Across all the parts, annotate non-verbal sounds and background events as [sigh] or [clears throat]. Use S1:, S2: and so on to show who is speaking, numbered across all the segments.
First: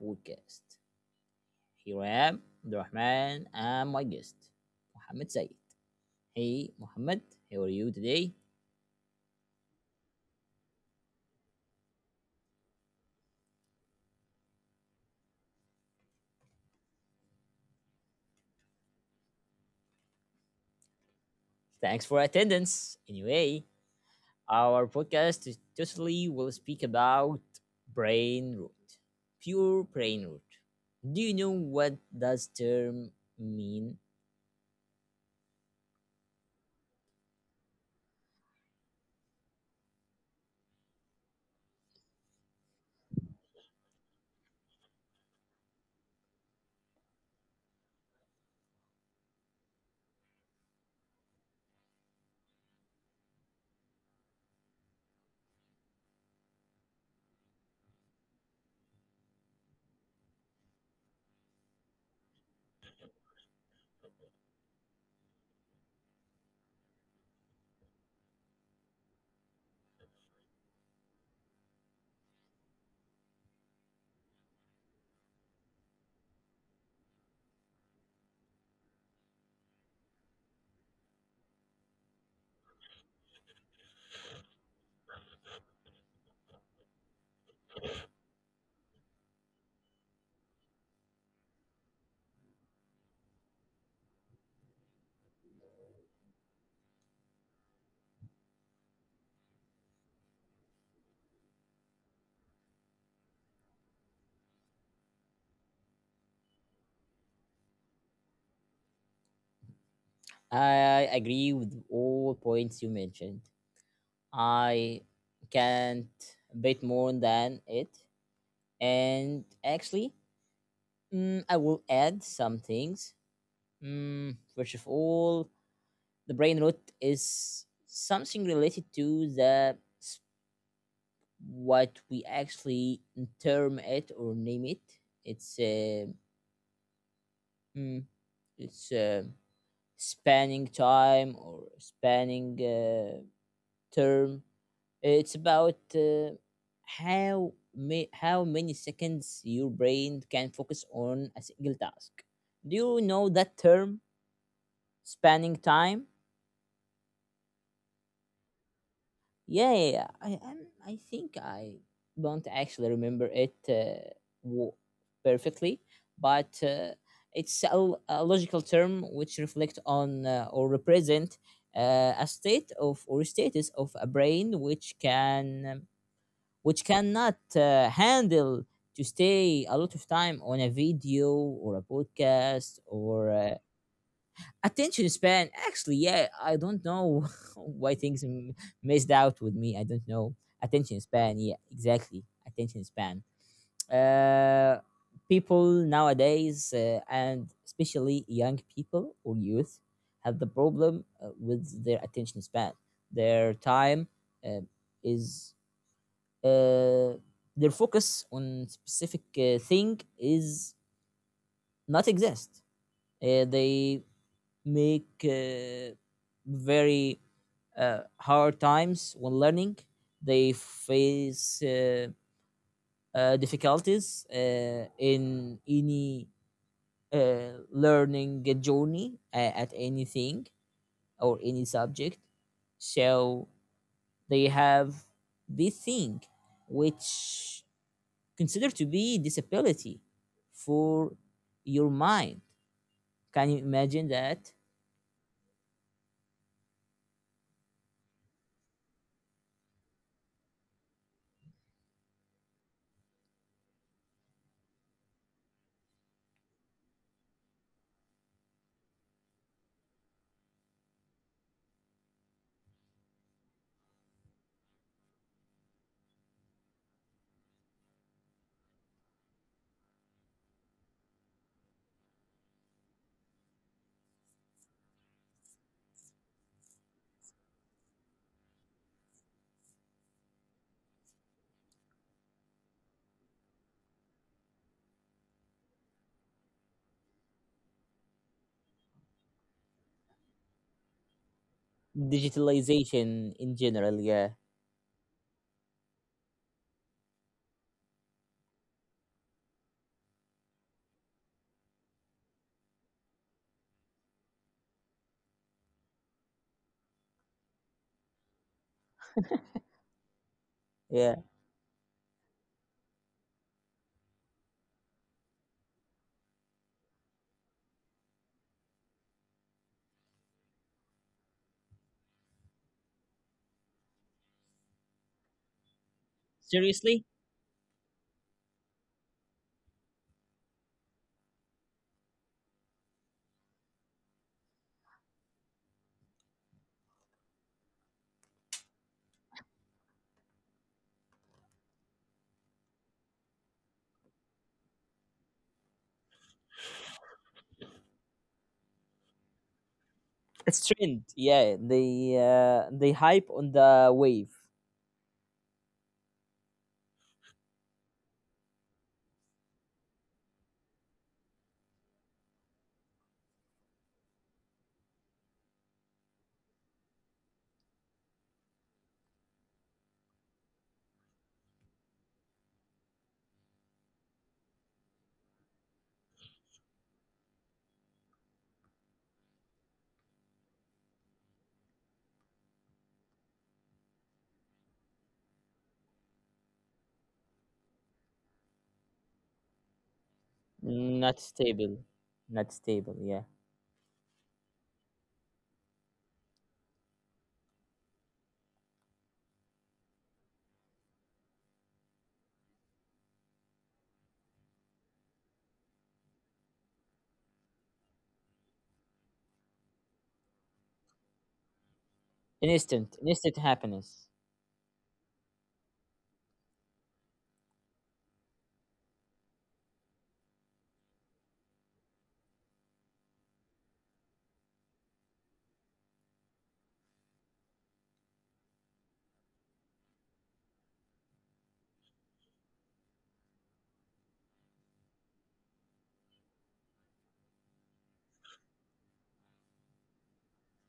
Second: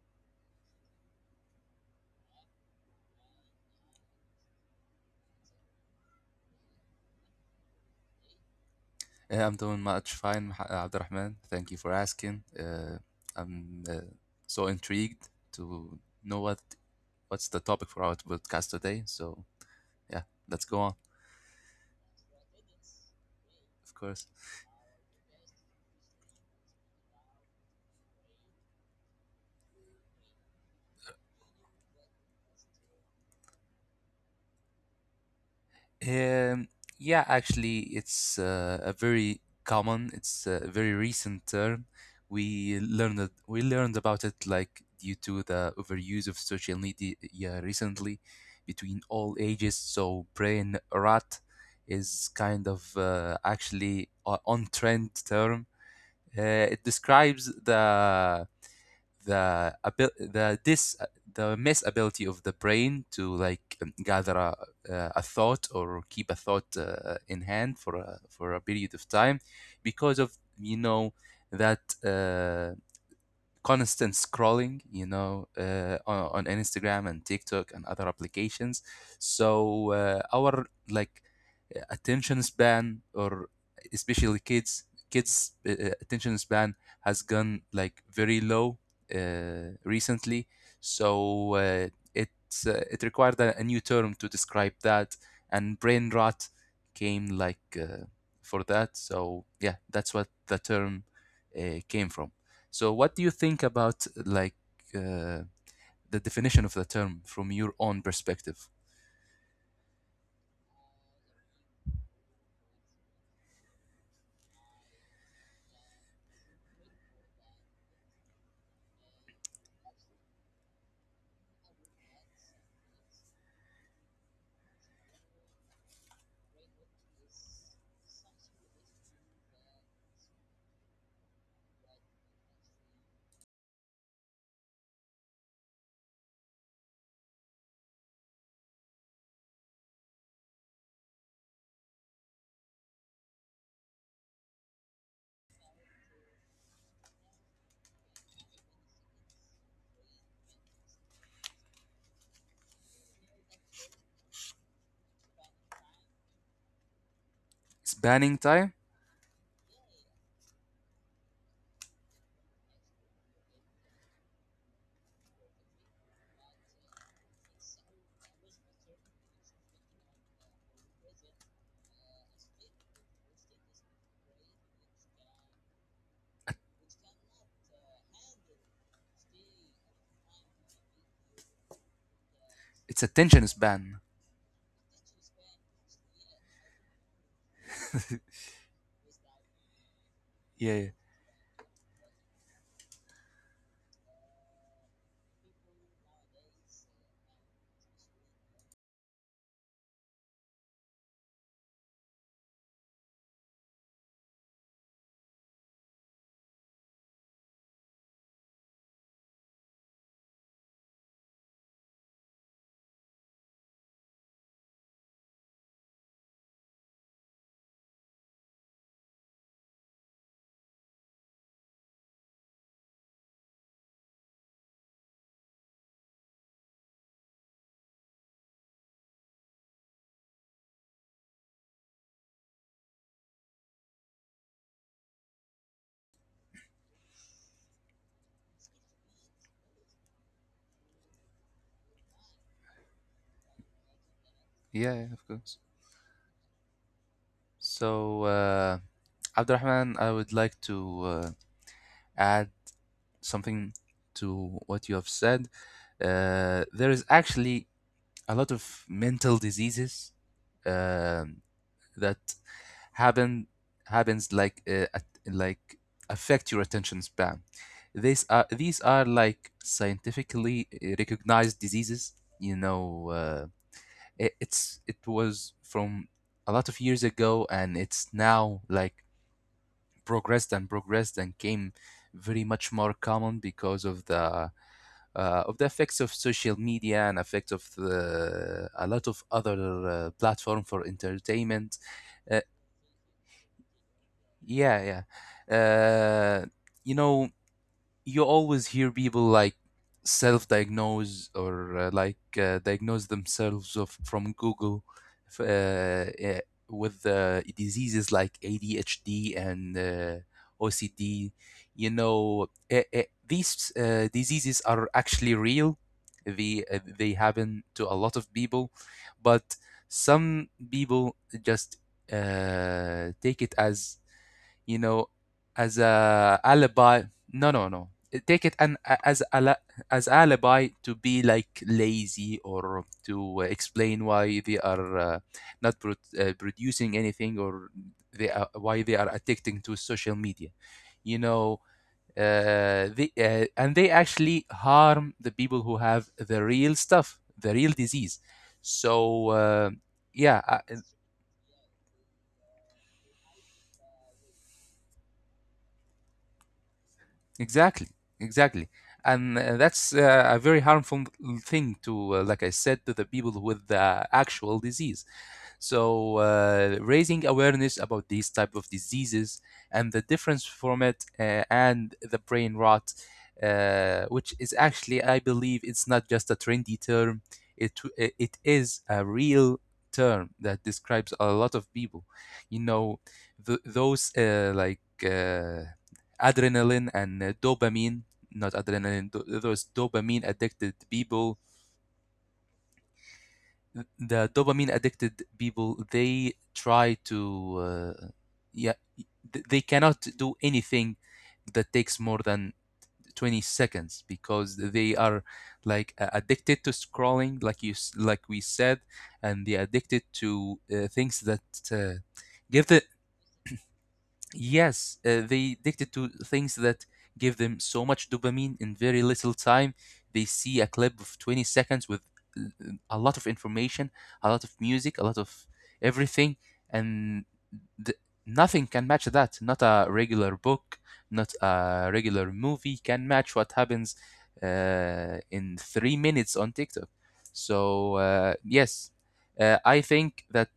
S1: podcast. Here I am, Rahman, and my guest, Mohammed Zaid. Hey, Mohammed, how are you today?
S2: Yeah, I'm doing much fine, Abdurrahman. Thank you for asking. I'm So intrigued to know what's the topic for our podcast today. So yeah, let's go on.
S1: Thanks for attendance. Anyway,
S2: Of course.
S1: our podcast is totally will speak about brain root, pure brain root. Do you know what does term mean?
S2: Um, yeah, actually, it's a very recent term. We learned about it like due to the overuse of social media, yeah, recently, between all ages. So brain rot is kind of actually a on trend term. It describes the abil- the this the mess ability of the brain to like gather a thought or keep a thought in hand for for a period of time because of, you know, that constant scrolling, you know, on Instagram and TikTok and other applications. So our attention span, or especially kids, kids' attention span has gone like very low, recently. So it required a new term to describe that, and brain rot came for that. So yeah, that's what the term came from. So, what do you think about uh, the definition of the term from your own perspective?
S1: I agree with all points you mentioned. I can't bet more than it. And actually, I will add some things. First of all, the brain rot is something related to the what we actually term it or name it. It's uh, mm, it's spanning time or spanning term. It's about how many seconds your brain can focus on a single task. Do you know that term? Spending time?
S2: Spanning time.
S1: Yeah, yeah, yeah. I I'm, I think I don't actually remember it wo- perfectly, but it's a logical term which reflect on or represent a state of or status of a brain which can which cannot handle to stay a lot of time on a video or a podcast
S2: It's
S1: or
S2: attention span.
S1: Attention span actually, yeah. I don't know [laughs] why things missed out with me. I don't know.
S2: Yeah, yeah,
S1: Attention span, yeah, exactly. Attention span uh People nowadays, and especially young people or youth, have the problem with their attention span. Their time uh, is uh, their focus on specific thing is not exist. They make very hard times when learning. They face difficulties in any learning journey at anything or any subject. So they have this thing which considered to be disability for your mind. Can you imagine that?
S2: yeah, yeah, of course. So, Abdurrahman, I would like to add something to what you have said. There is actually a lot of mental diseases um that happen happens like like affect your attention span. These are like scientifically recognized diseases. You know, it was from a lot of years ago, and it's now like progressed and progressed and came very much more common because of the effects of social media and effects of a lot of other platform for entertainment. Uh,
S1: Digitalization in general, yeah.
S2: Yeah, yeah. You know, you always hear people like self-diagnose or diagnose themselves of from Google f- uh, eh, with diseases like ADHD and
S1: Yeah.
S2: OCD. You know, these diseases are actually real. They happen to a lot of people, but some people just take it as, you know, as a
S1: Seriously?
S2: alibi. No, no, no. Take it an as ala As alibi to be like lazy or to explain why they are not pro producing anything or why they are addicting to social media. You know, they and they actually harm the people who have the real stuff, the real disease. So yeah, I,
S1: It's trend. Yeah, they hype on the wave.
S2: Exactly, exactly. And that's a very harmful thing to, like I said, to the people with the actual disease. So raising awareness about these type of diseases and the difference from it and the brain rot, which is actually, I believe, it's not just a trendy term. It is a real term that describes a lot of people. You know, th- those like adrenaline and dopamine not adrenaline tho- those dopamine addicted
S1: Not
S2: people,
S1: stable. Not stable. Yeah.
S2: they try to, yeah they cannot do anything that takes more than 20 seconds because they are like addicted to scrolling, like like we said, and they're addicted to things that uh, give the,
S1: Instant, instant happiness.
S2: yes, they addicted to things that give them so much dopamine in very little time. They see a clip of 20 seconds with, uh, a lot of information, a lot of music, a lot of everything, and th- nothing can match that. Not a regular book, not a regular movie can match what happens in 3 minutes on TikTok. So, yes, I think that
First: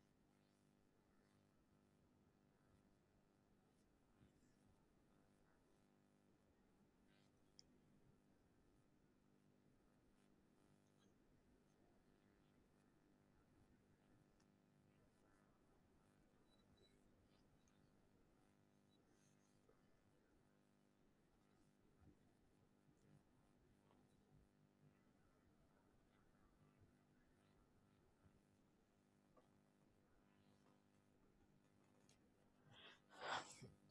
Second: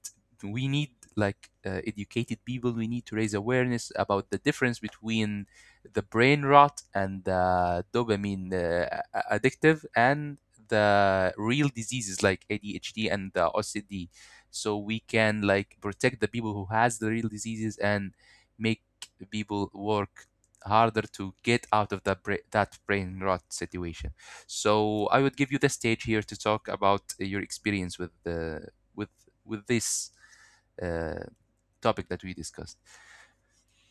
S2: we need educated people. We need to raise awareness about the difference between the brain rot and the dopamine addictive and the real diseases like ADHD and the OCD, so we can like protect the people who has the real diseases and make people work harder to get out of that brain rot situation. So I would give you the stage here to talk about your experience with the with with this uh, topic that we discussed.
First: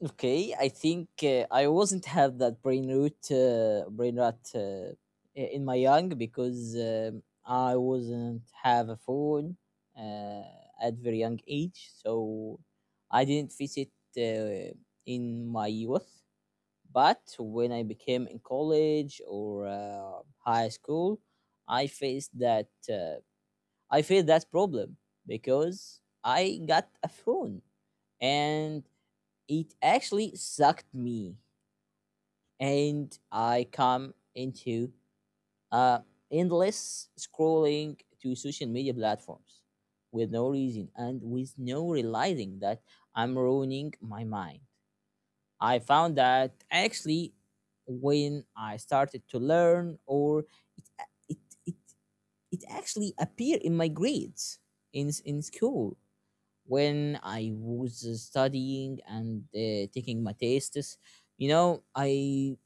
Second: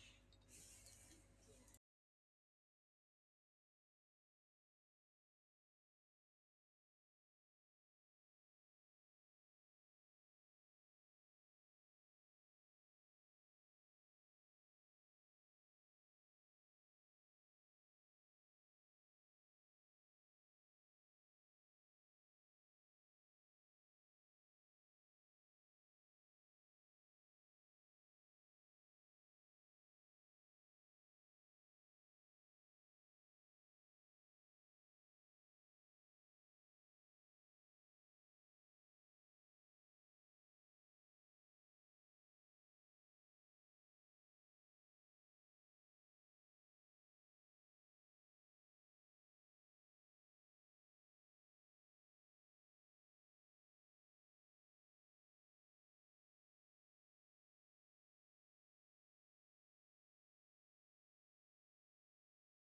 S1: Okay, I think I wasn't have that brain root, brain rot in my young because I wasn't have a phone uh, at very young age, so I didn't face it uh, in my youth. But when I became in college or high school, I faced that uh, I faced that problem because I got a phone and it actually sucked me and I come into uh, endless scrolling to social media platforms with no reason and with no realizing that I'm ruining my mind. I found that actually when I started to learn or it it, it actually appeared in my grades in school when I was studying and taking my tests. You know, I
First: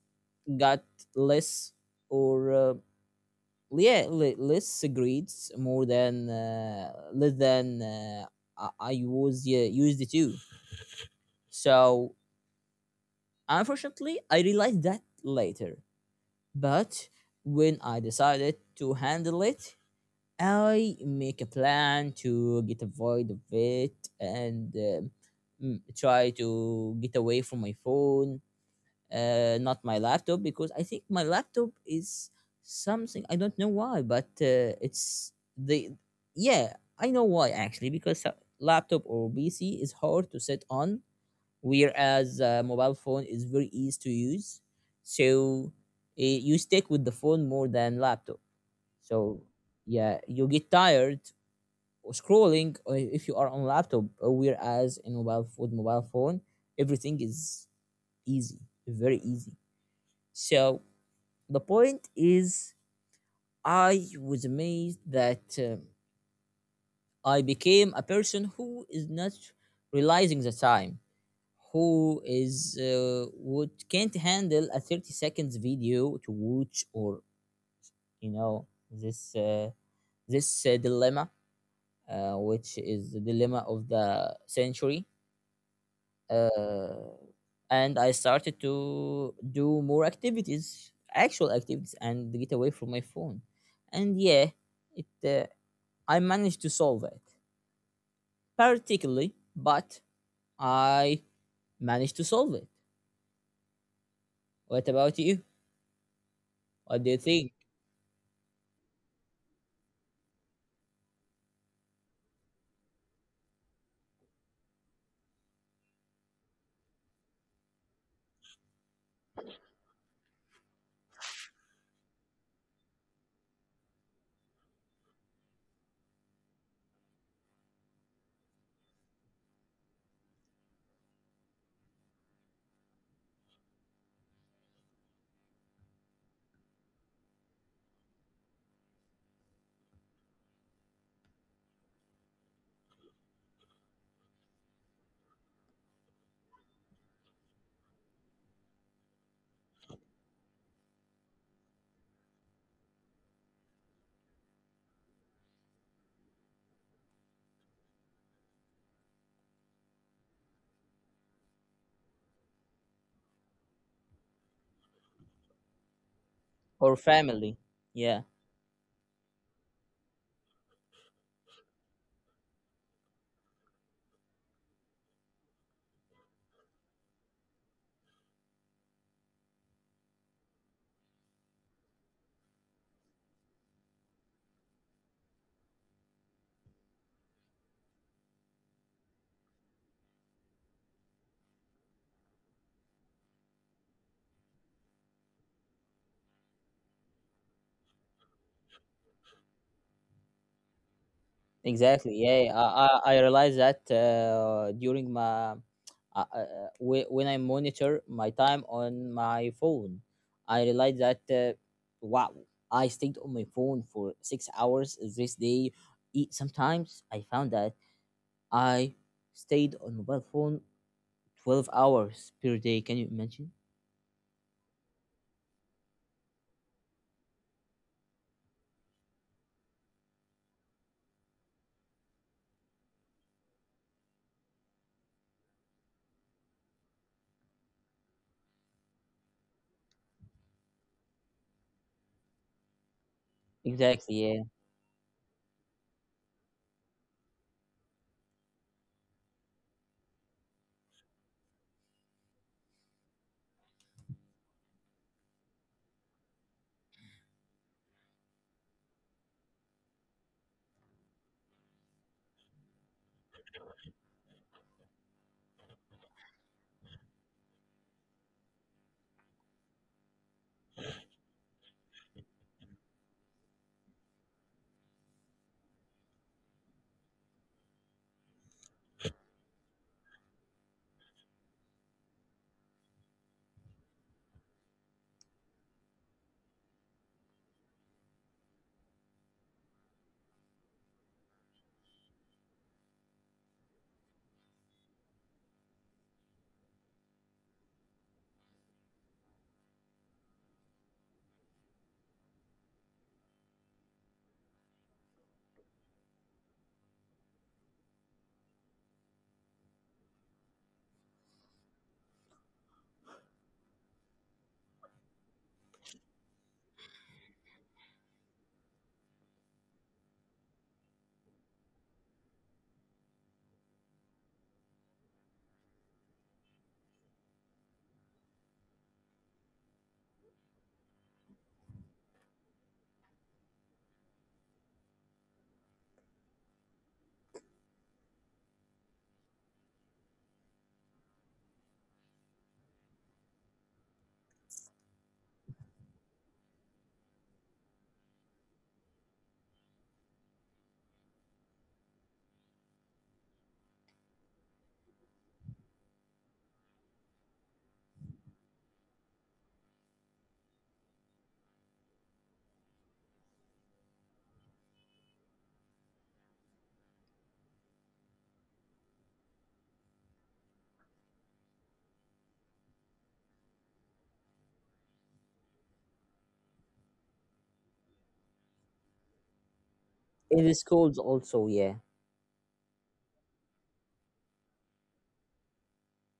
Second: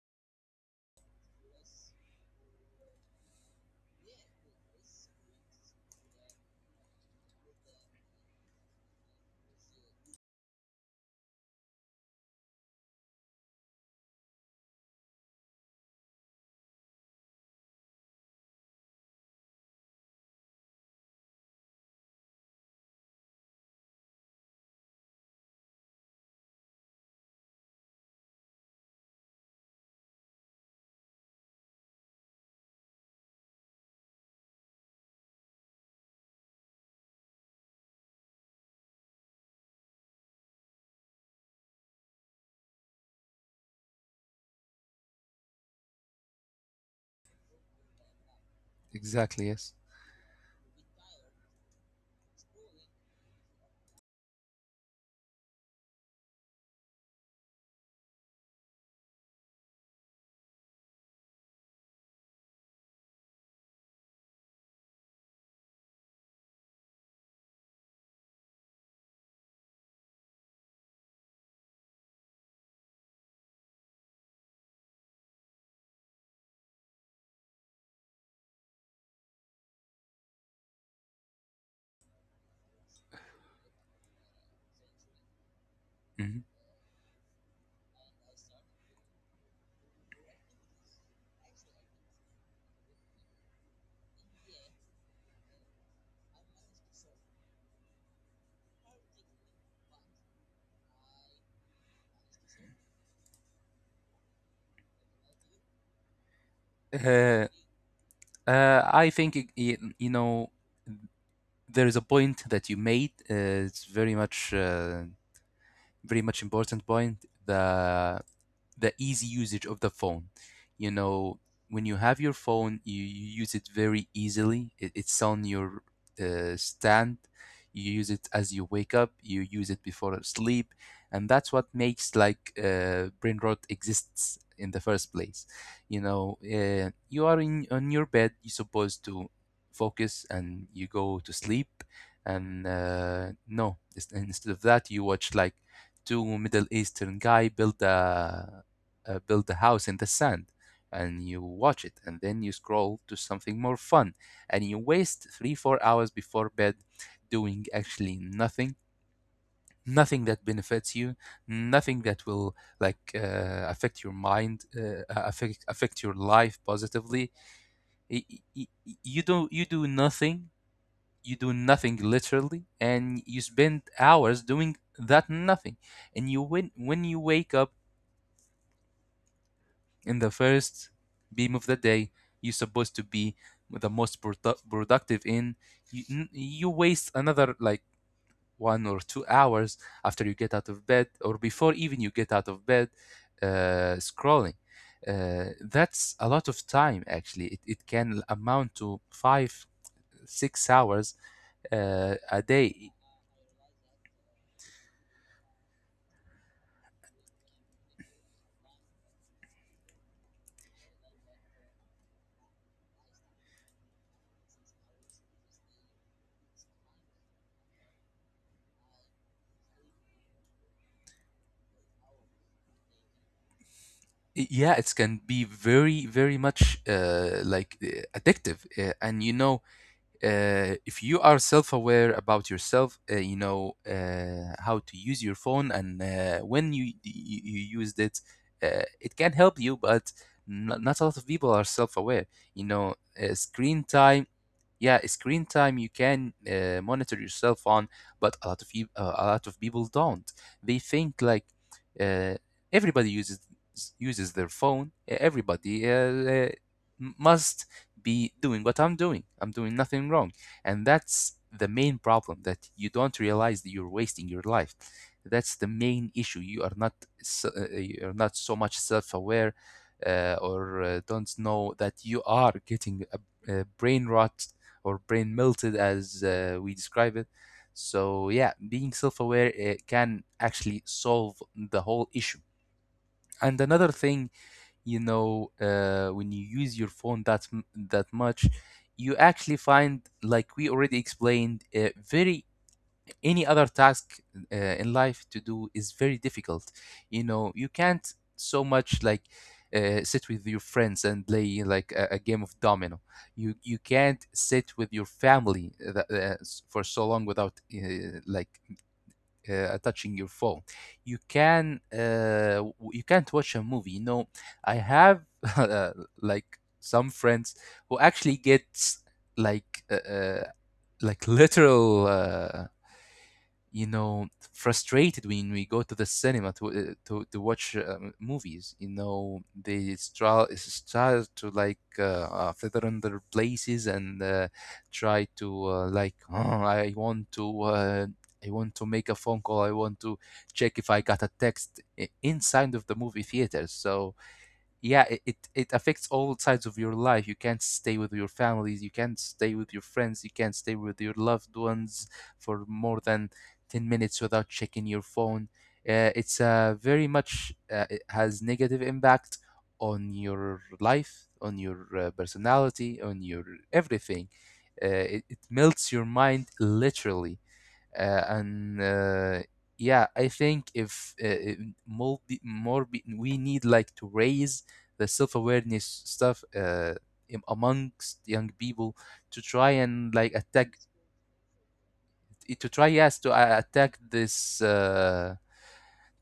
S1: got less or less grades more than less than I was used to. So unfortunately I realized that later. But when I decided to handle it, I make a plan to get avoid of it and try to get away from my phone, not my laptop, because I think my laptop is something I don't know why, but it's the, yeah, I know why actually, because a laptop or PC is hard to sit on, whereas mobile phone is very easy to use. So you stick with the phone more than laptop. So
S2: Exactly. Yes.
S1: yeah, you get tired of scrolling if you are on laptop, whereas in mobile, with mobile phone everything is easy, very easy. So the point is, I was amazed that I became a person who is not realizing the time, who is would can't handle a 30 seconds video to watch, or you know this dilemma, which is the dilemma of the century.
S2: Mhm.
S1: uh, and I started to do more activities, actual activities, and get away from my phone. And yeah, it I managed to solve it particularly, but I managed to solve it. What about you? What do you
S2: Uh,
S1: think?
S2: I think, you know, there is a point that you made. It's very much Very much important point. The the easy usage of the phone. You know, when you have your phone, you use it very easily. It's on your stand. You use it as you wake up. You use it before sleep, and that's what makes like brain rot exists in the first place. You know, you are in on your bed. You're supposed to focus, and you go to sleep. And no, instead of that, you watch like two Middle Eastern guy build a build a house in the sand, and you watch it, and then you scroll to something more fun, and you waste 3 4 hours before bed doing actually nothing, nothing that benefits you, nothing that will like affect your life
S1: Or
S2: positively.
S1: family,
S2: Y-
S1: yeah.
S2: you do not, you do nothing, you do nothing literally, and you spend hours doing that nothing. And you when you wake up in the first beam of the day, you're supposed to be the most productive. You, you waste another like 1 or 2 hours after you get out of bed, or before even you get out of bed, scrolling. That's a lot of time. Actually it can amount to 5 6 hours
S1: Exactly,
S2: a
S1: yeah,
S2: day.
S1: I realized that when I monitor my time on my phone, I realized that, wow, I stayed on my phone for 6 hours this day. Sometimes I found that I stayed on mobile phone 12 hours per day. Can you imagine?
S2: Yeah, it can be very very much addictive, and you know, if you are self-aware about yourself, you know how to use your phone and when you, you used it, it can help you. But not, not a lot of people are self-aware. You know, screen
S1: Exactly,
S2: time,
S1: yeah.
S2: yeah, screen time you can monitor yourself on, but a lot of people don't. They think like uh, everybody uses their phone, everybody must be doing what I'm doing, I'm doing nothing wrong, and that's the main problem, that you don't realize that you're wasting your life. That's the main issue. You are not, so, you are not so much self-aware, or don't know that you are getting a brain rot or brain melted, as we describe it. So yeah, being self-aware, it can actually solve the whole issue. And another thing, you know, when you use your phone that much, you actually find, like we already explained, very any other task in life to do is very difficult. You know, you can't so much like sit with your friends and play like a game of domino. You can't sit with your family for so long without touching your phone. You can you can't watch a movie, you know. I have [laughs] uh, like some friends who actually get like uh, uh, like literal, you know, frustrated when we go to the cinema to to watch movies. You know, they start to like feather in their places and try to like, "Oh, I want to I want to make a phone call. I want to check if I got a text," inside of the movie theater. So yeah, it affects all sides of your life. You can't stay with your families, you can't stay with your friends, you can't stay with your loved ones for more than 10 minutes without checking your phone. It's Very much it has negative impact on your life, on your personality, on your everything. It melts your mind literally. And Yeah, I think if we need like to raise the self-awareness stuff amongst young people, to try and like
S1: In the
S2: attack,
S1: schools also, yeah.
S2: to try, yes, to attack this uh,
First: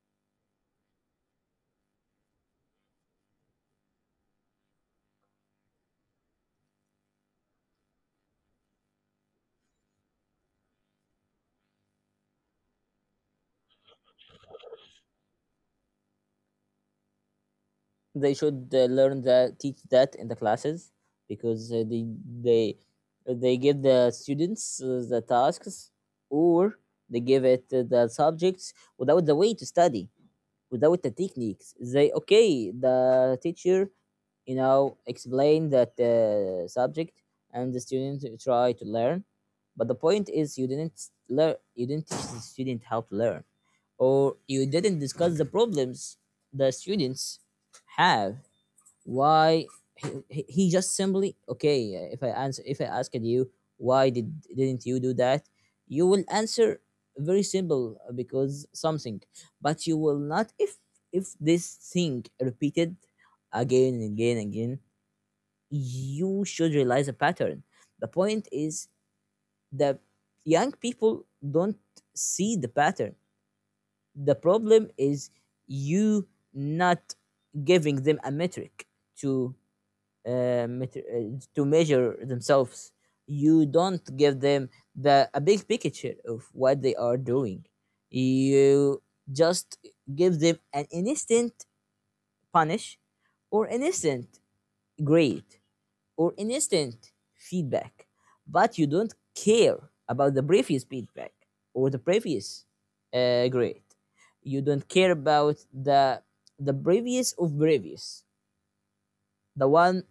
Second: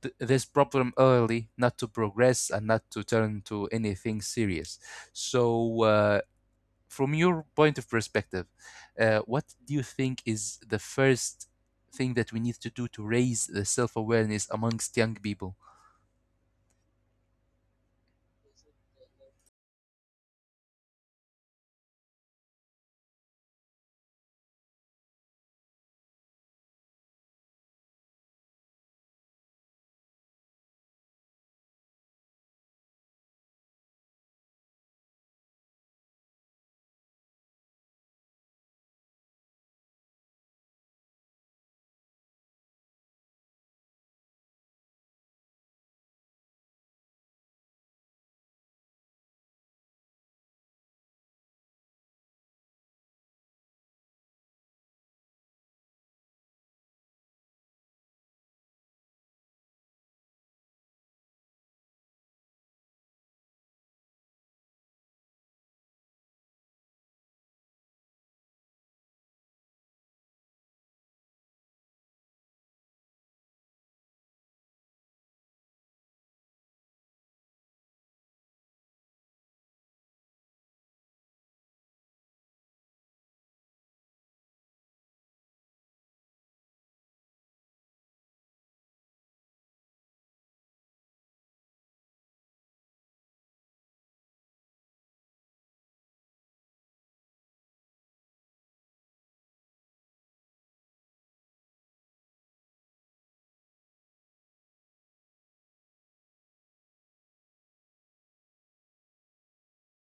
S2: th- this problem early, not to progress and not to turn to anything serious. So from your point of perspective, what do you think is the first thing that we need to do to raise the self awareness amongst young people?
S1: They should learn that, teach that in the classes, because they they give the students the tasks, or they give it the subjects without the way to study, without the techniques. They, okay, the teacher, you know, explain that subject, and the student try to learn. But the point is, you didn't learn, you didn't teach the student how to learn, or you didn't discuss the problems the students have. Why? He just simply, okay, if I answer, if I asked you, why did didn't you do that, you will answer very simple, because something. But you will not. If if this thing repeated again and again and again, you should realize a pattern. The point is that young people don't see the pattern. The problem is, you not giving them a metric to to measure themselves. You don't give them the, a big picture of what they are doing. You just give them an instant punish, or an instant grade, or an instant feedback, but you don't care about the previous feedback or the previous grade. You don't care about the previous of previous, the one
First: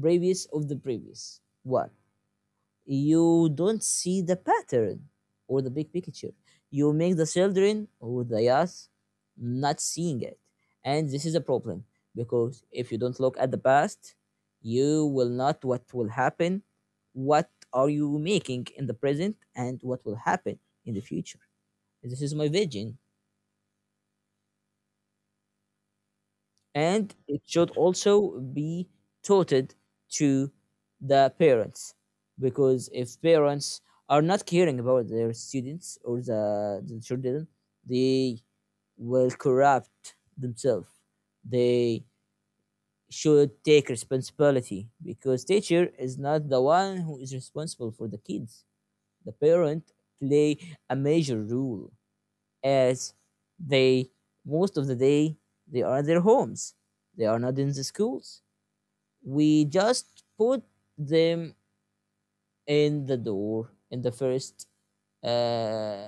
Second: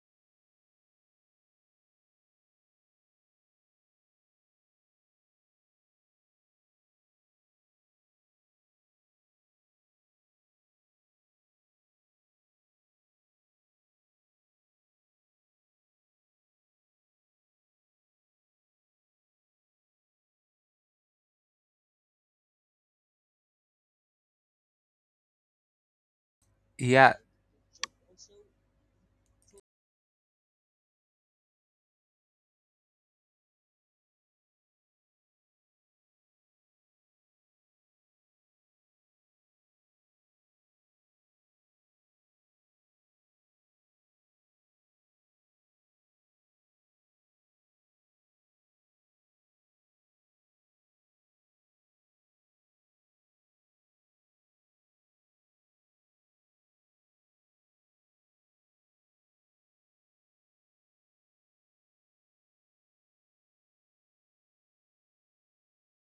S1: previous of the previous one. You don't see the pattern or the big picture. You make the children or the youth not seeing it. And this is a problem, because if you don't look at the past, you will not what will happen, what are you making in the present, and what will happen in the future. This is my vision.
S2: Yeah,
S1: And it should also be taught to the parents, because if parents are not caring about their students or the children, they will corrupt themselves. They should take responsibility, because teacher is not the one who is responsible for the kids. The parent play a major role as they, most of the day they are at their homes, they are not in the schools. We just put them in the door in the first, uh,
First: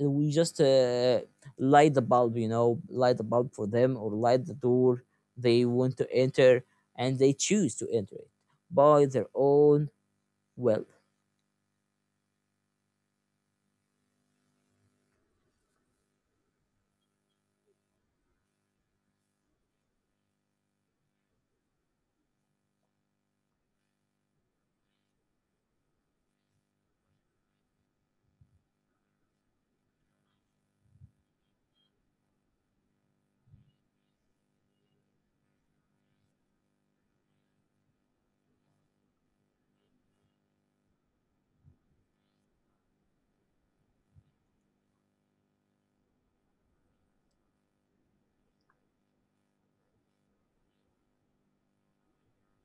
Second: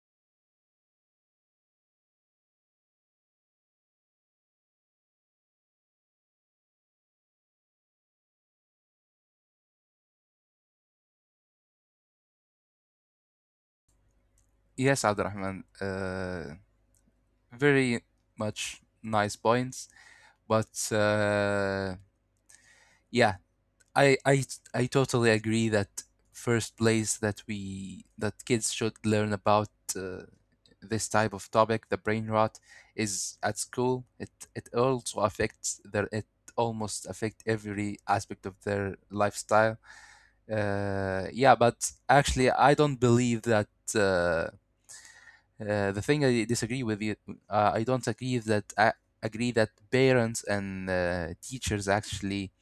S1: we just light the bulb, you know, light the bulb for them, or light the door they want to enter, and they choose to enter it by their own will.
S2: yes, Abdurrahman. Very much nice points, but yeah, I, I I totally agree that first place that we that kids should learn about uh, this type of topic, the brain rot, is at school. It also affects their, it almost affect every aspect of their lifestyle. Yeah, but actually, I don't believe that. Uh, the thing I disagree with you, I don't agree that I agree that parents and teachers actually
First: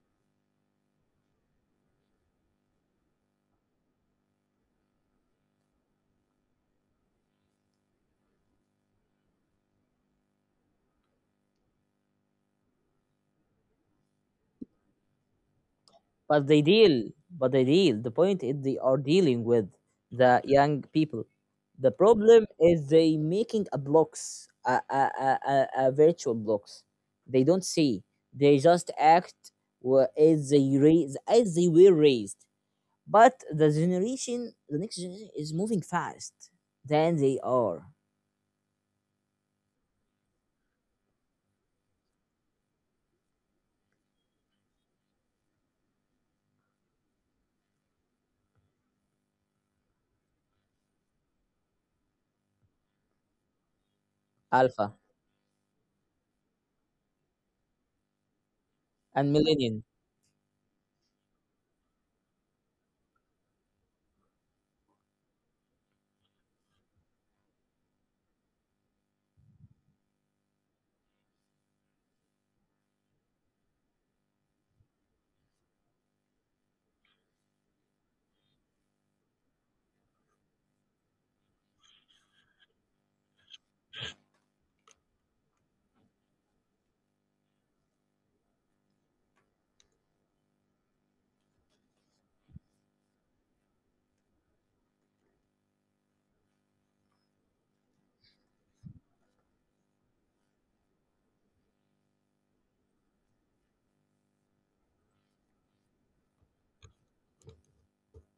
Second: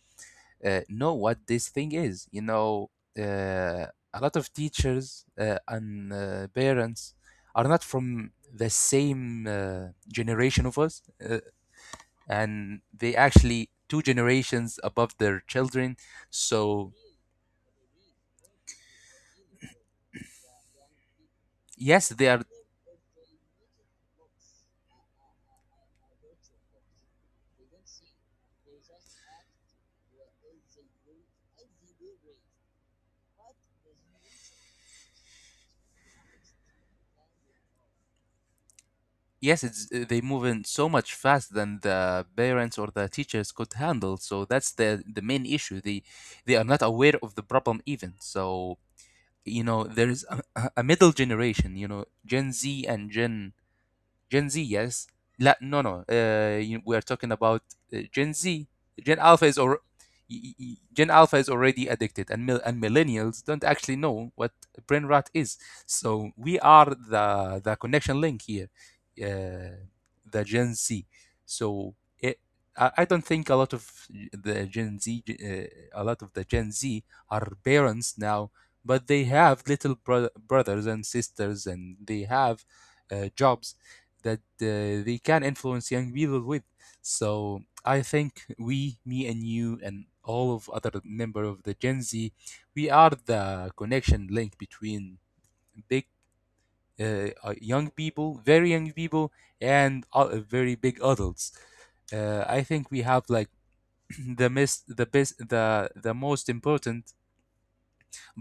S2: uh, know what this thing is. Uh, a lot of teachers and parents are not from the same generation of us, uh, and they actually 2 generations above their children.
S1: But they
S2: So
S1: deal, but they deal, the point is, they are dealing with the young people. The
S2: yes, they are.
S1: problem is, they making a blocks a virtual blocks. They don't see. They just act as they raise, as they were raised. But the generation, the next generation is moving fast than they are.
S2: Yes, it's they move in so much faster than the parents or the teachers could handle. So that's the main issue. They are not aware of the problem even. So there's a middle generation, Gen Z and Gen Z,
S1: Alpha
S2: yes. La, no, no. We are talking about Gen Z. Gen
S1: and
S2: Alpha is or
S1: millennium.
S2: Gen Alpha is already addicted, and and millennials don't actually know what brain rot is. So we are the connection link here, uh, the Gen Z. So it, I, I don't think a lot of the Gen Z, a lot of the Gen Z are parents now, but they have little brothers and sisters, and they have jobs that they can influence young people with. So I think me and you and all of other member of the Gen Z, we are the connection link between big young people, very young people, and very big adults. I think we have like [clears throat] the mis- the best the most important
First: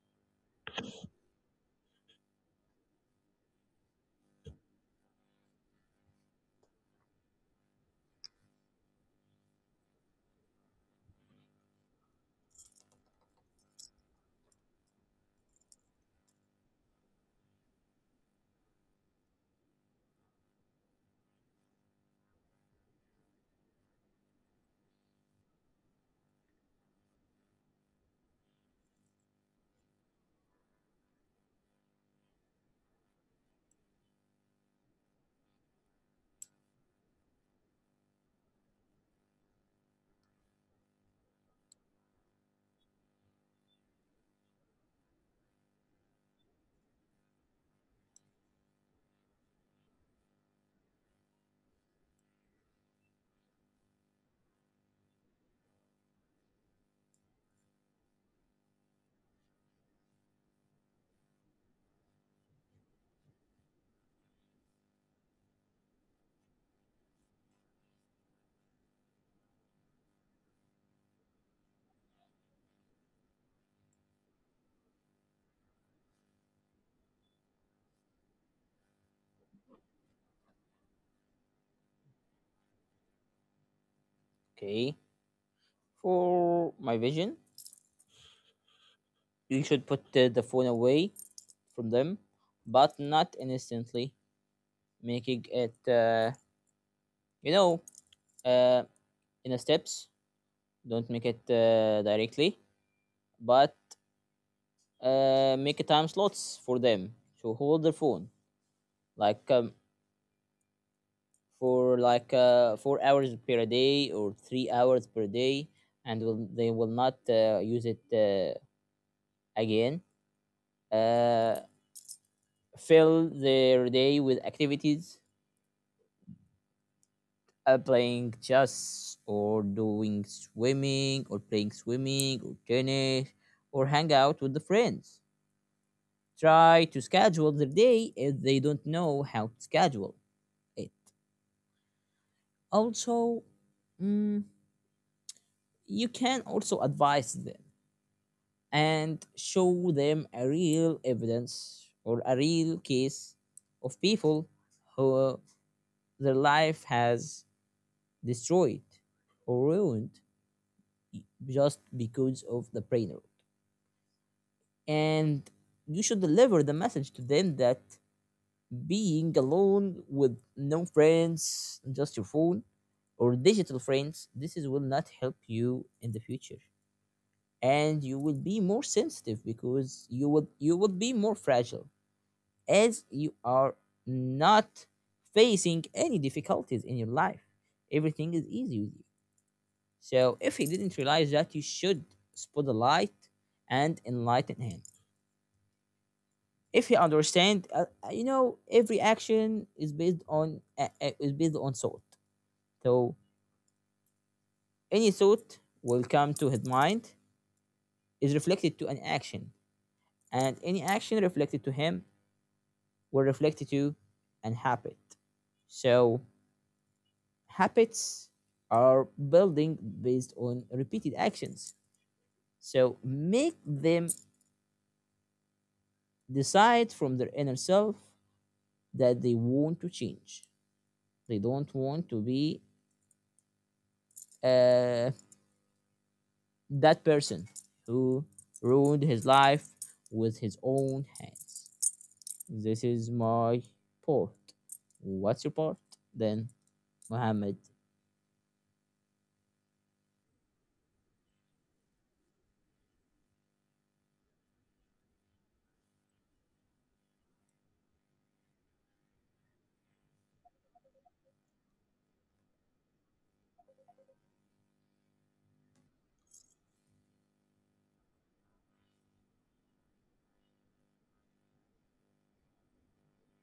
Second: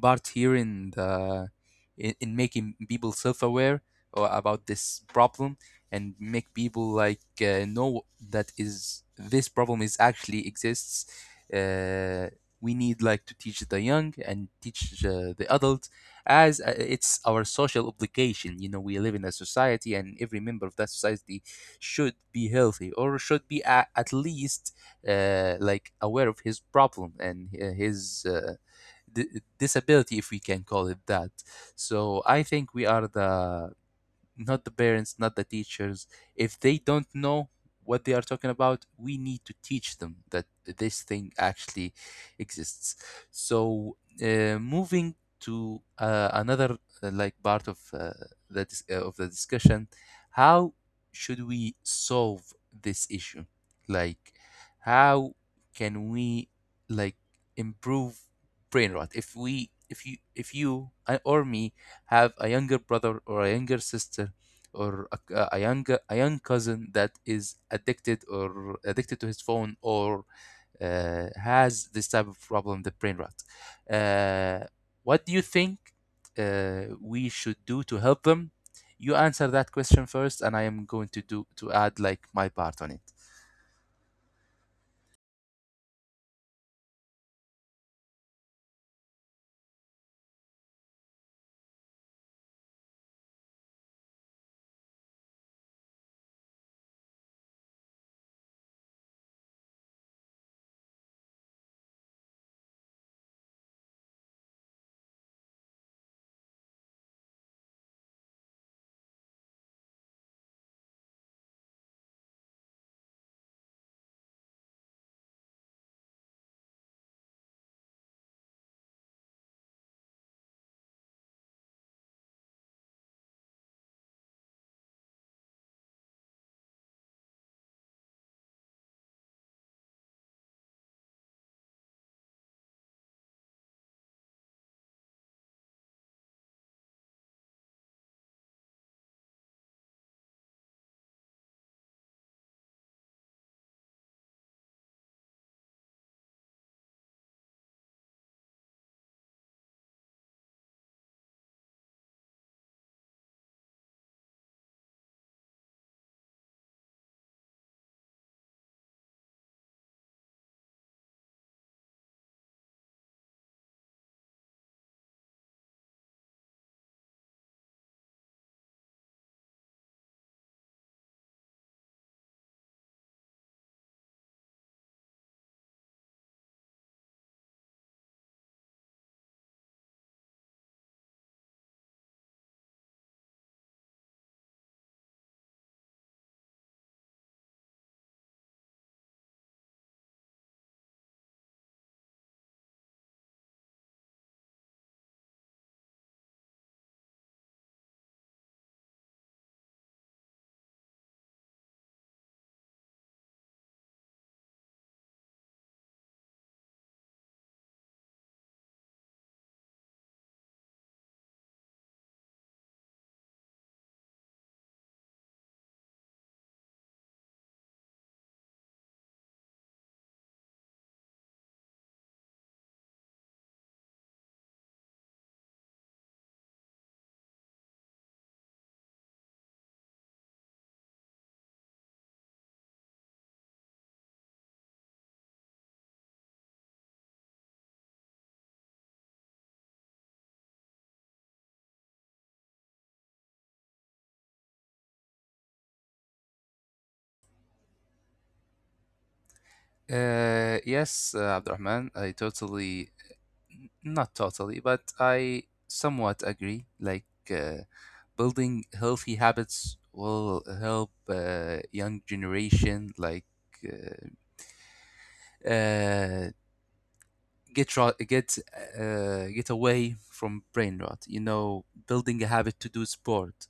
S2: part here in in making people self-aware or about this problem and make people know that is this problem is actually exists. uh, we need like to teach the young and teach the adult, as it's our social obligation. We live in a society, and every member of that society should be healthy or should be at least like aware of his problem and his di- disability, if we can call it that. So I think we are the not the parents, not the teachers. If they don't know what they are talking about, we need to teach them that this thing actually exists. So, moving to another like part of of the discussion, how should we solve this issue? Like, how can we like improve brain rot? If you or me have a younger brother or a younger sister or a young cousin that is addicted or addicted to his phone, or has this type of problem, the brain rot. Uh, what do you think we should do to help them? You answer that question first, and I am going to do to add like my part on it.
S1: Okay, for my vision, you should put the phone away from them, but not instantly, making it, you know, uh, in the steps. Don't make it directly, but make a time slots for them to hold their phone, like for like 4 hours per day or 3 hours per day, and will, they will not use it again. Uh, Fill their day with activities, playing chess or doing swimming or playing swimming or tennis, or hang out with the friends. Try to schedule their day if they don't know how to schedule it. Also, mm, you can also advise them and show them a real evidence or a real case of people who, their life has destroyed or ruined just because of the brainer. And you should deliver the message to them that being alone with no friends, just your phone or digital friends, this is will not help you in the future. And you will be more sensitive because you would, you would be more fragile as you are not facing any difficulties in your life. Everything is easy with you. So if he didn't realize that, you should spot the light and enlighten him. If you understand, you know, every action is based on thought. So any thought will come to his mind is reflected to an action, and any action reflected to him will reflect to an habit. So habits are building based on repeated actions. So make them decide from their inner self that they want to change. They don't want to be uh, that person who ruined his life with his own hands. This is my port. What's your port then, Mohammed?
S2: Yes, Abdurrahman, not totally, but I somewhat agree. Like, uh, building healthy habits will help young generation, uh, uh, get rot, get get away from brain rot. You know, building a habit to do sport,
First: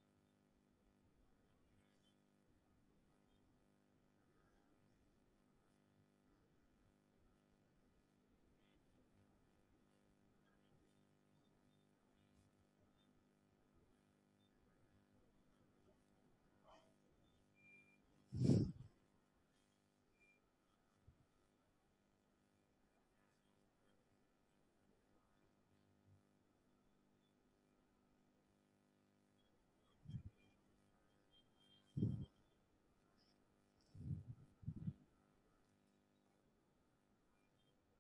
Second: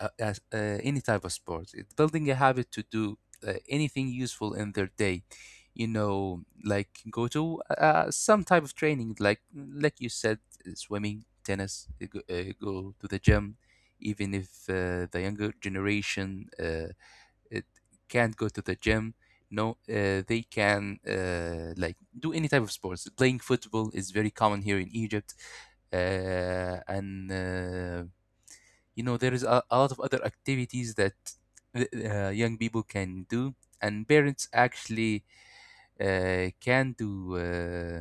S2: uh, uh, uh, any type of sport. Building a habit to do anything useful in their day. You know, like, go to some type of training, like you said, swimming, tennis. Go to the gym. Even if the younger generation it can't go to the gym. No, they can like do any type of sports. Playing football is very common here in Egypt, and you know there is a lot of other activities that young people can do, and parents actually uh, can do uh,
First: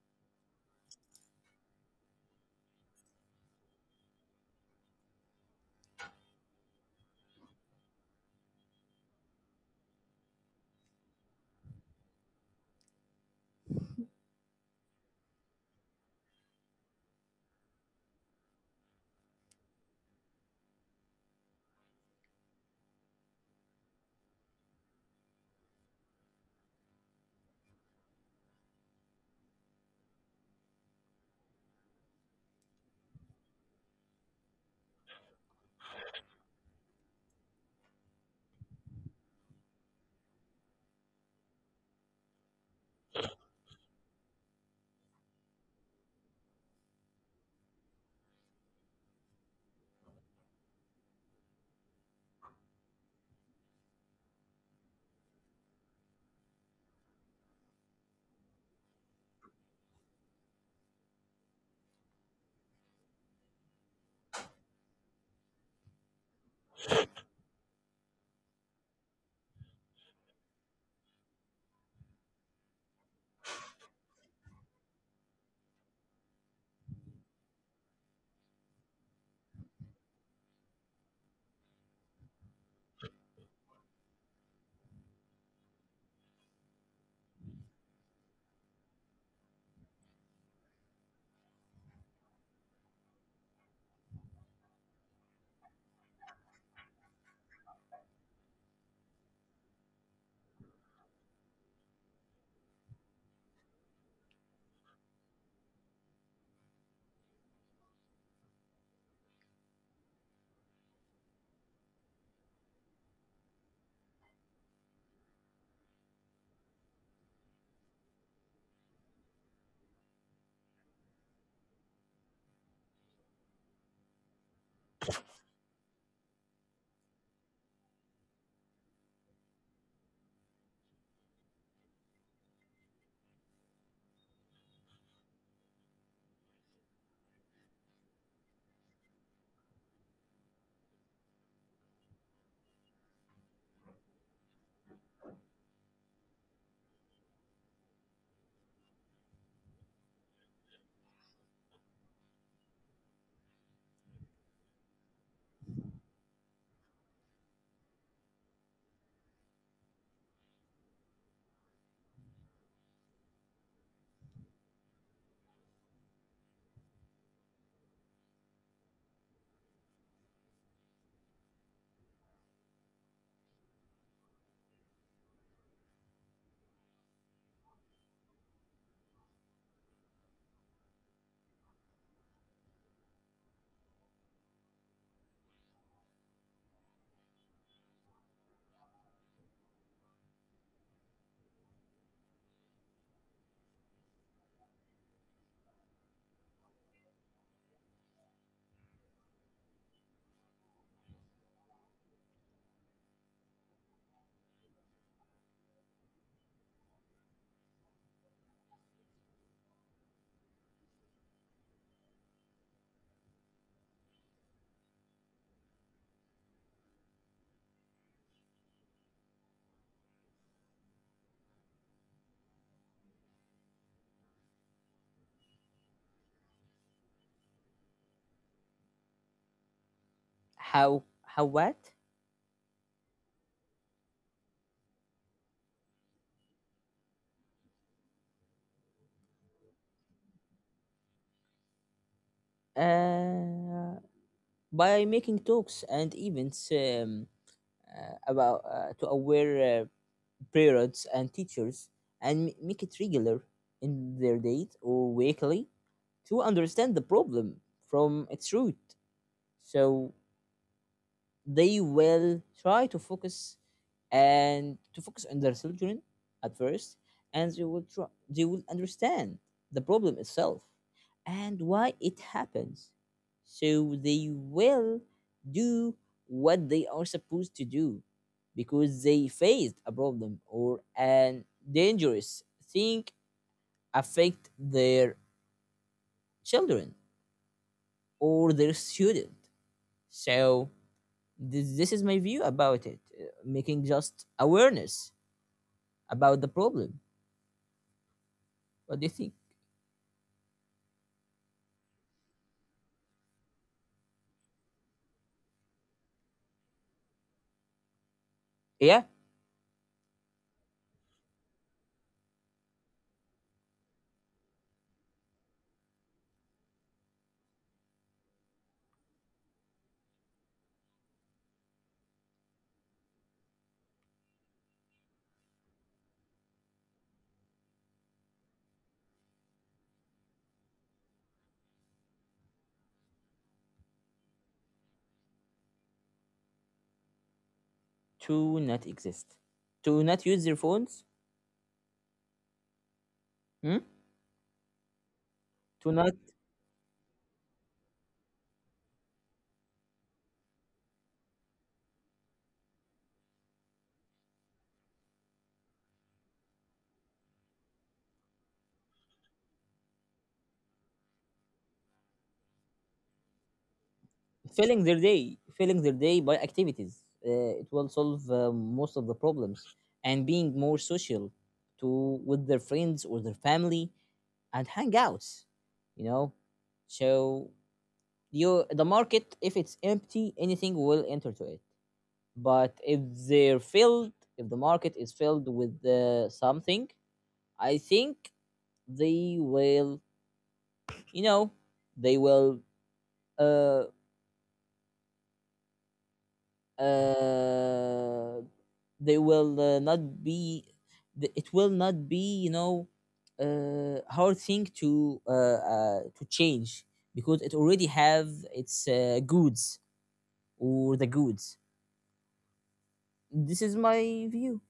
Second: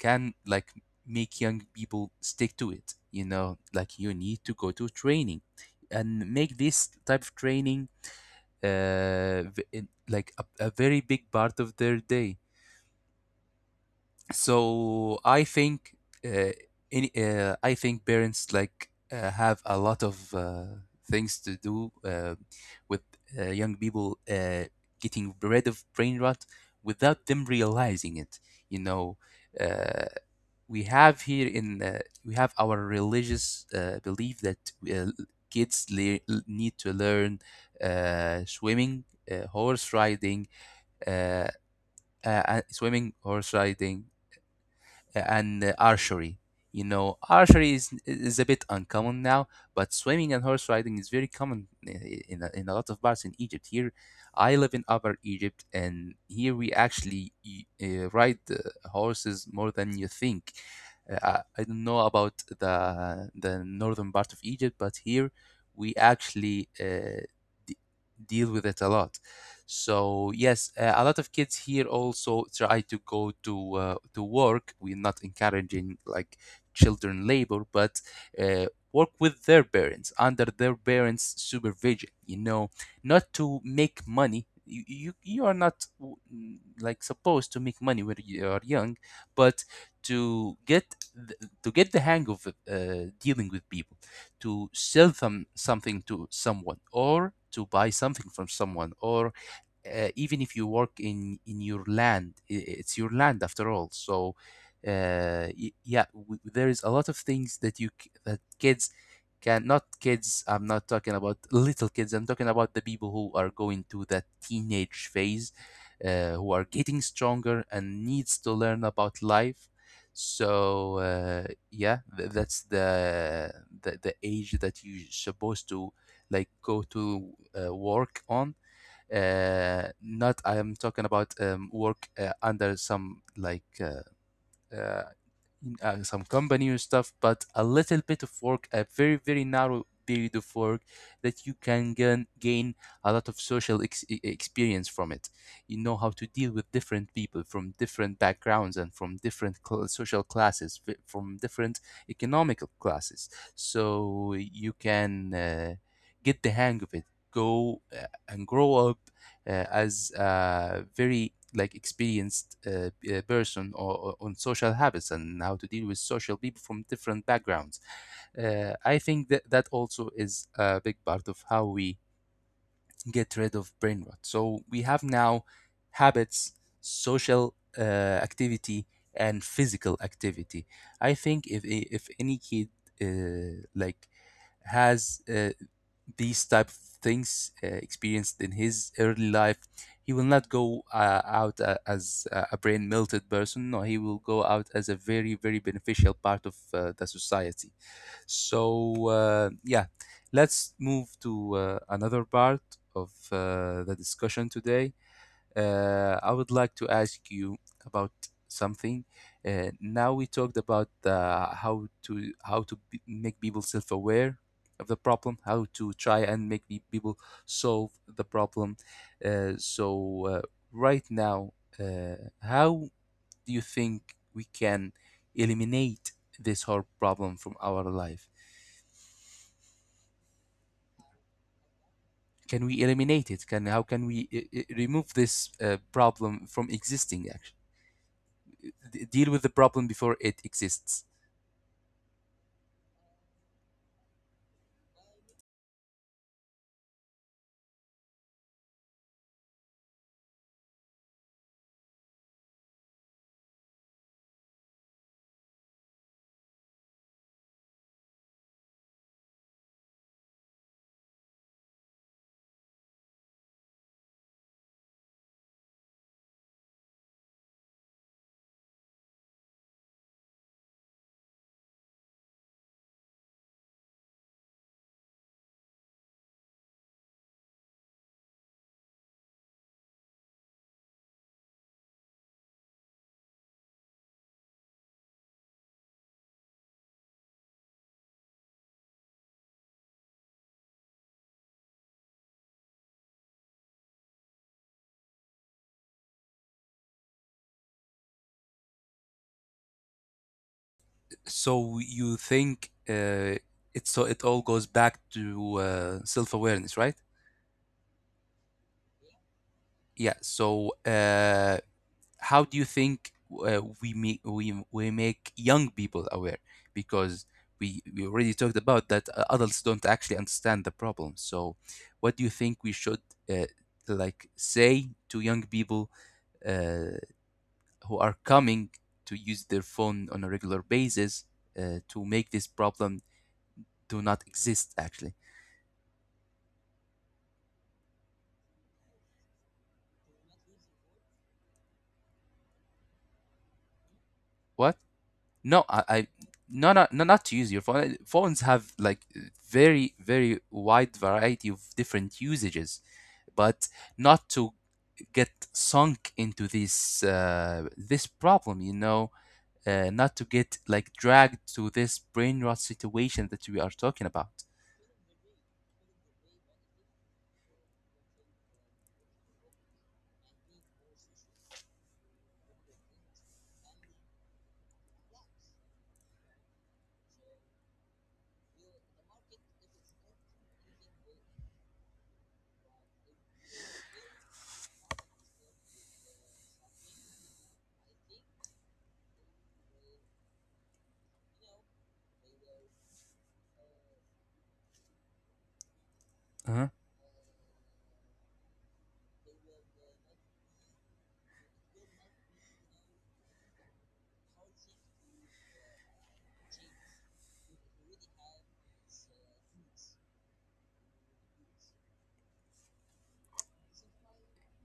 S2: can, like, make young people stick to it. You know, like, you need to go to training and make this type of training, uh, like a very big part of their day. So I think uh, in uh, I think parents like have a lot of things to do with young people getting rid of brain rot without them realizing it. You know, uh, we have our religious belief that uh, kids need to learn swimming, horse riding, uh, uh, swimming, horse riding, and archery. You know, archery is a bit uncommon now, but swimming and horse riding is very common in a lot of parts in Egypt. Here, I live in Upper Egypt, and here we actually ride horses more than you think. I don't know about the northern part of Egypt, but here we actually d- deal with it a lot. So yes, a lot of kids here also try to go to work. We're not encouraging like children labor, but uh, work with their parents, under their parents' supervision. You know, not to make money. You are not like supposed to make money when you are young, but to get the hang of dealing with people, to sell them something to someone, or to buy something from someone, or even if you work in your land, it's your land after all. So there is a lot of things that kids can. Not kids, I'm not talking about little kids, I'm talking about the people who are going to that teenage phase, who are getting stronger and needs to learn about life. So that's the age that you're supposed to, like, go to work on. Not, I am talking about, work, under some like uh, some company or stuff, but a little bit of work, a very very narrow period of work that you can gain a lot of social experience from it. You know how to deal with different people from different backgrounds and from different social classes, from different economical classes, so you can get the hang of it. Go and grow up as a very like experienced person, or on social habits and how to deal with social people from different backgrounds. I think that also is a big part of how we get rid of brain rot. So we have now habits, social activity, and physical activity. I think if any kid like has these type of things experienced in his early life, he will not go out as a brain melted person. No, he will go out as a very, very beneficial part of the society. So, yeah, let's move to another part of the discussion today. I would like to ask you about something. Now we talked about how to make people self-aware of the problem, how to try and make people solve the problem. So, right now, how do you think we can eliminate this whole problem from our life?
S1: How what?
S2: Can we eliminate it? Can How can we remove this problem from existing? Deal with the problem before it exists.
S1: Uh, by making talks and events, about to aware parents and teachers and make it regular in their date or weekly to understand the problem from its root. So they will try to focus and to focus on their children at first, and they will try, they will understand the problem itself and why it happens, so they will do what they are supposed to do because they faced a problem or an dangerous thing affect their children or their student. So this is my view about it, making just awareness about the problem. What do you think?
S2: So you think it all goes back to self awareness, right?
S1: Yeah.
S2: Yeah. So how do you think we make young people aware? Because we already talked about that adults don't actually understand the problem. So what do you think we should, uh, like, say to young people? Uh, who are coming to use their phone on a regular basis, to make this problem do not exist actually.
S1: To not exist. To not use their phones. Hmm?
S2: What? no i,
S1: To
S2: I
S1: not.
S2: No, no, no, not to use your phone. Phones have like very, very wide variety of different usages, but not to get sunk into this problem. You know, not to get like dragged to this brain rot situation that we are talking about.
S1: Filling their day by activities, it will solve most of the problems. And being more social to with their friends or their family, and hangouts, you know. So you, the market, if it's empty, anything will enter to it. But if they're filled, if the market is filled with something, I think they will, you know, they will, uh,
S2: Uh-huh.
S1: uh, they will not be, th- it will not be, you know, hard thing to change, because it already have its goods, or the goods. This is my view.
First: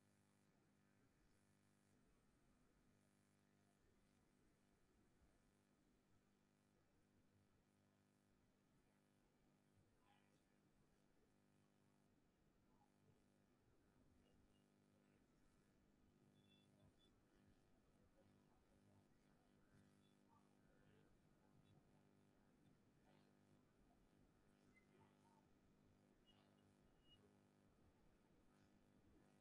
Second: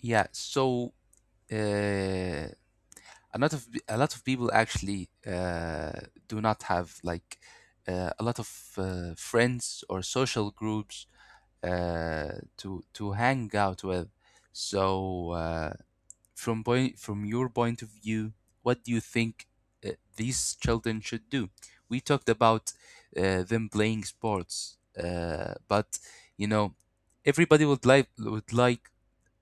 S2: Yeah. So uh, a lot of people actually do not have like a lot of friends or social groups uh, to hang out with. So from your point of view, what do you think these children should do? We talked about them playing sports, but you know everybody would like would like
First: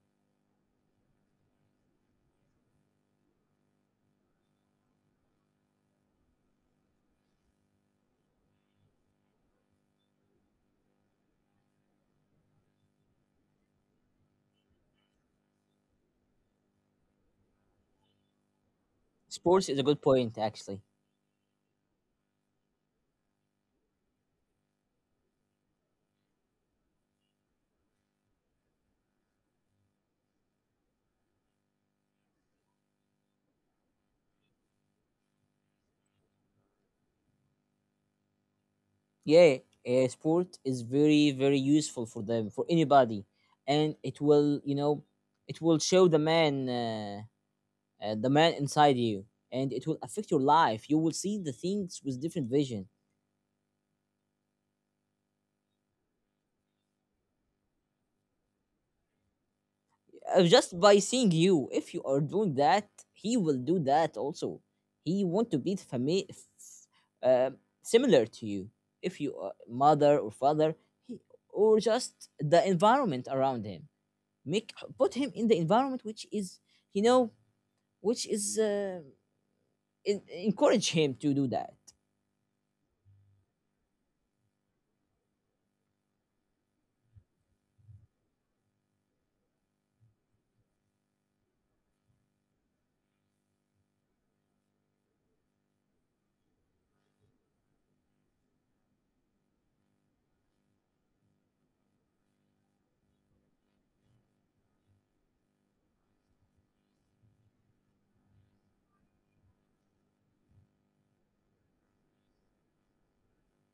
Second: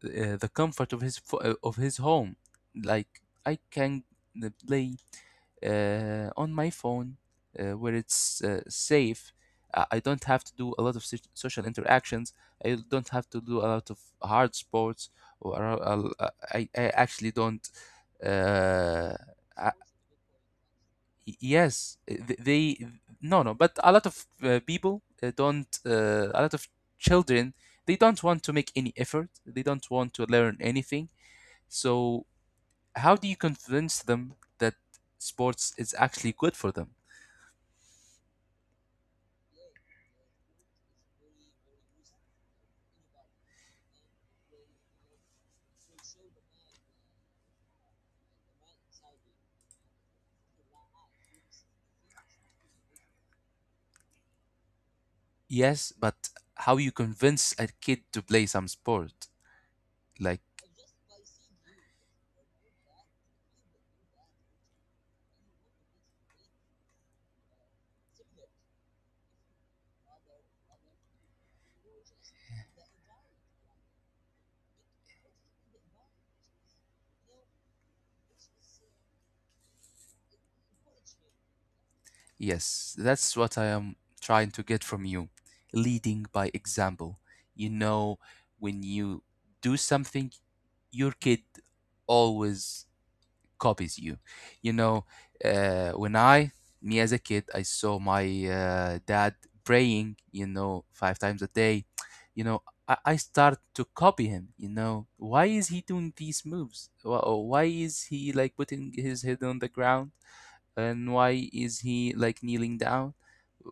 S2: uh, the comfort of of his home. Like, I can play on my phone where it's safe. I don't have to do a lot of social interactions. I don't have to do a lot of hard sports. Or I actually don't. Uh,
S1: Sports
S2: I,
S1: is a good point, actually.
S2: yes, th- they no, no. But a lot of people don't. A lot of children, they don't want to make any effort. They don't want to learn anything. So, how do you convince them that sports is actually good for them?
S1: Yeah, sport is very very useful for them, for anybody. And it will, you know, it will show the man inside you, and it will affect your life. You will see the things with different vision.
S2: Yes, but how you convince a kid to play some sport?
S1: Uh,
S2: Like,
S1: just by seeing you, if you are doing that, he will do that also. He want to be uh, similar to you if you are mother or father. he, or just the environment around him, make, put him in the environment which is, you know, which is encourage him to do that.
S2: yes, that's what I am trying to get from you. Leading by example. You know, when you do something, your kid always copies you. You know, uh, when I, me as a kid, I saw my dad praying, 5 times a day, I start to copy him. Why is he doing these moves? Why is he like putting his head on the ground? And why is he like kneeling down?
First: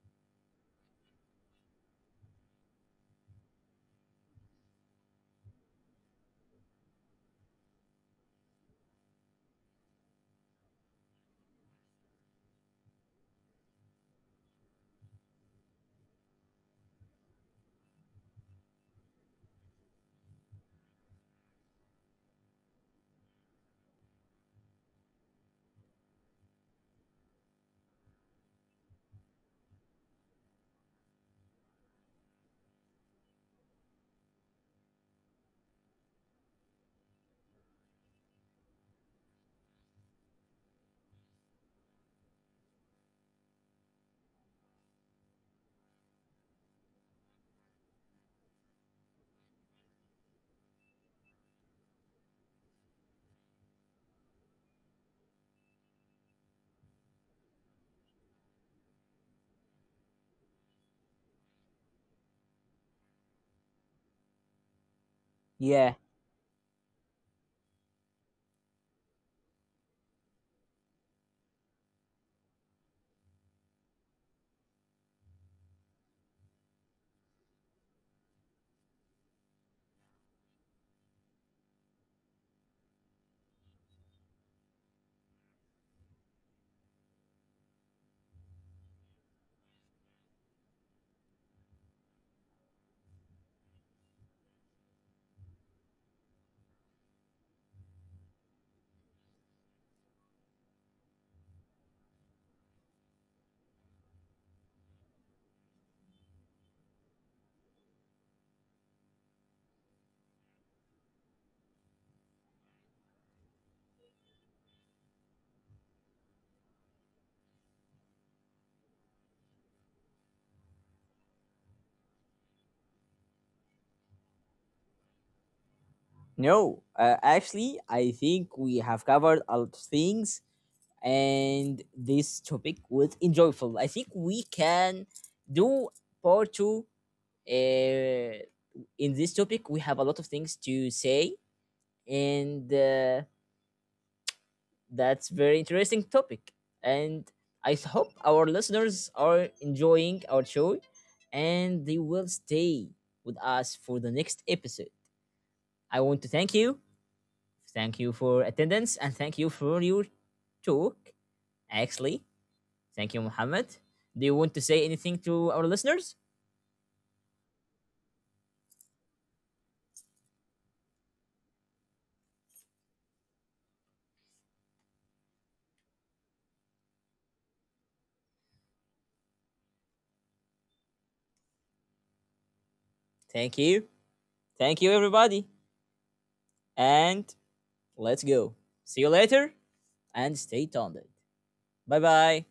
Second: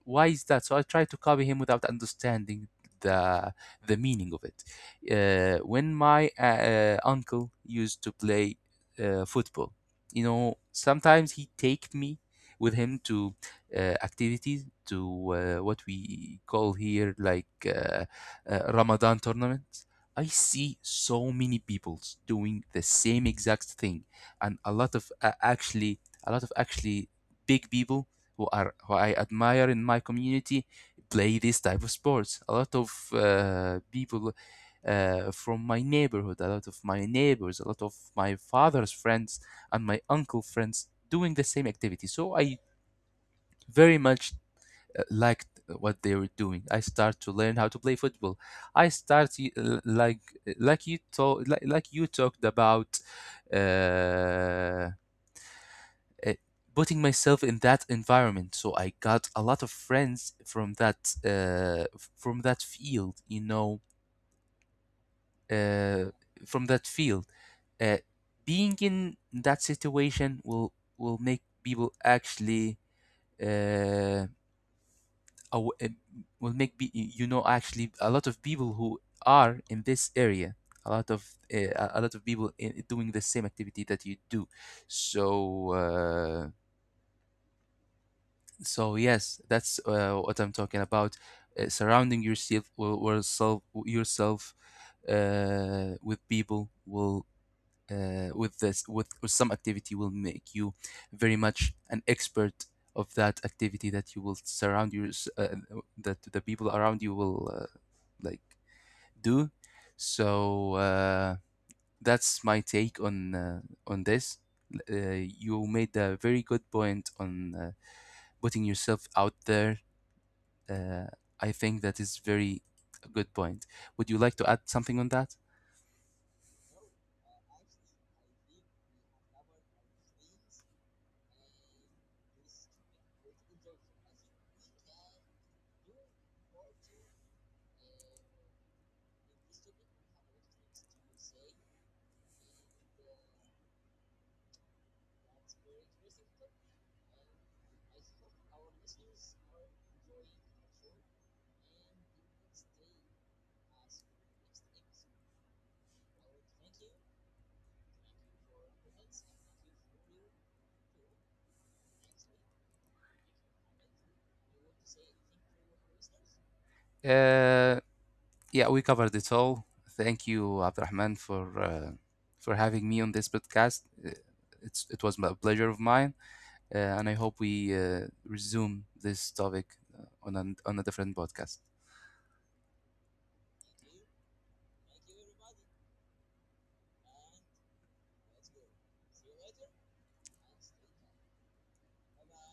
S2: Why is that? So I tried to copy him without understanding the the meaning of it. When my uncle used to play football, you know, sometimes he take me with him to activities, to what we call here, like, Ramadan tournaments. I see so many peoples doing the same exact thing, and a lot of actually a lot of actually big people, who I admire in my community, play this type of sports. A lot of people from my neighborhood, a lot of my neighbors, a lot of my father's friends and my uncle friends doing the same activity. So I very much liked what they were doing. I start to learn how to play football. I start, like you talked about, uh, uh, putting myself in that environment. So I got a lot of friends from that
S1: Yeah,
S2: uh, field. Uh, Being in that situation will make people actually, uh, aw- will make be, you know actually, a lot of people who are in this area, a lot of a lot of people in, doing the same activity that you do. So, so yes, that's what I'm talking about. Surrounding yourself, will self, yourself with people will with some activity will make you very much an expert of that activity, that you will surround your uh, that the people around you will like do. So that's my take on this. You made a very good point on putting yourself out there. uh, I think that is very a good point. Would you like to add something on that?
S1: no, actually I think we have covered a lot of things, and this topic was enjoyable. I think we can do part two. uh, in this topic we have a lot of things to say, and that's very interesting topic. And I hope our listeners are enjoying our show, and they will stay with us for the next episode. I want to thank you for attendance, and thank you for your talk. Actually, thank you, Muhammad. Do you want to say anything to our listeners?
S2: Uh, yeah, we covered it all. Thank you, Abdurrahman, for having me on this podcast. It was a pleasure of mine, and I hope we resume this topic on a different podcast.
S1: Thank you, thank you, everybody, and let's go. See you later, and stay tuned. Bye bye.